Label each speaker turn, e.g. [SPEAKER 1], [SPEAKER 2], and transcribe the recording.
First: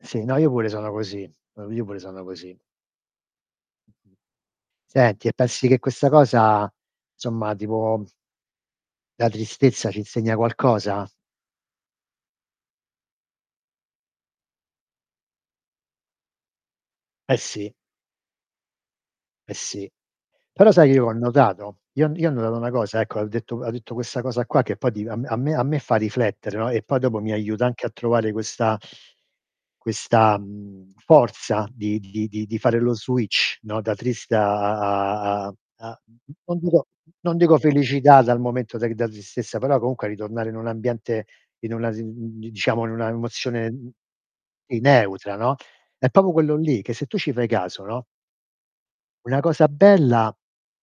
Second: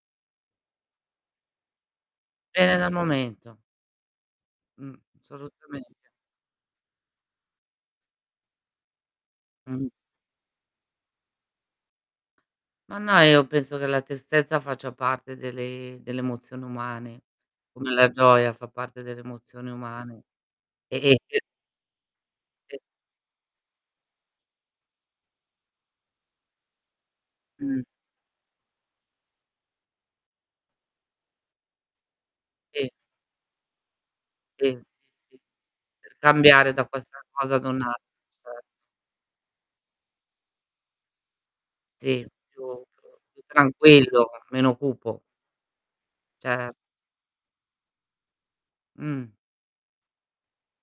[SPEAKER 1] Sì, no io pure sono così. O io pure sono così.
[SPEAKER 2] Pende dal momento. Mh.
[SPEAKER 1] Senti e pensi che
[SPEAKER 2] Assolutamente.
[SPEAKER 1] questa cosa somma, tipo la
[SPEAKER 2] Mh.
[SPEAKER 1] tristezza ci insegna qualcosa?
[SPEAKER 2] Ma no, io penso che la tristezza faccia parte delle delle emozioni umane,
[SPEAKER 1] Eh sì.
[SPEAKER 2] come la gioia fa parte delle
[SPEAKER 1] Eh
[SPEAKER 2] emozioni
[SPEAKER 1] sì.
[SPEAKER 2] umane.
[SPEAKER 1] Però sai
[SPEAKER 2] E
[SPEAKER 1] io che ho
[SPEAKER 2] e che
[SPEAKER 1] notato? Io ho n io ho notato 'na
[SPEAKER 2] E
[SPEAKER 1] cosa ecco, al detto ha detto questa cosa qua che poi di a m a me a me fa riflettere, no, e poi dopo mi aiuta anche
[SPEAKER 2] Mh.
[SPEAKER 1] a trovare questa questa, mhmm, forza di di di di fare
[SPEAKER 2] Sì.
[SPEAKER 1] lo switch, no da triste a
[SPEAKER 2] Sì, sì, sì.
[SPEAKER 1] a a a a
[SPEAKER 2] Per
[SPEAKER 1] non
[SPEAKER 2] cambiare da
[SPEAKER 1] dico
[SPEAKER 2] questa
[SPEAKER 1] non
[SPEAKER 2] cosa
[SPEAKER 1] dico
[SPEAKER 2] ad un' altra,
[SPEAKER 1] felicità dal
[SPEAKER 2] certo.
[SPEAKER 1] momento de c da tristezza, però comunque a ritornare in un ambiente in una z
[SPEAKER 2] Sì,
[SPEAKER 1] mhmm di
[SPEAKER 2] più
[SPEAKER 1] diciamo in
[SPEAKER 2] più
[SPEAKER 1] una
[SPEAKER 2] più
[SPEAKER 1] emozione, mhmm
[SPEAKER 2] tranquillo, meno
[SPEAKER 1] si,
[SPEAKER 2] cupo.
[SPEAKER 1] neutra, no, è proprio quello
[SPEAKER 2] Cer
[SPEAKER 1] lì che se tu ci fai caso, no
[SPEAKER 2] Mh.
[SPEAKER 1] una cosa bella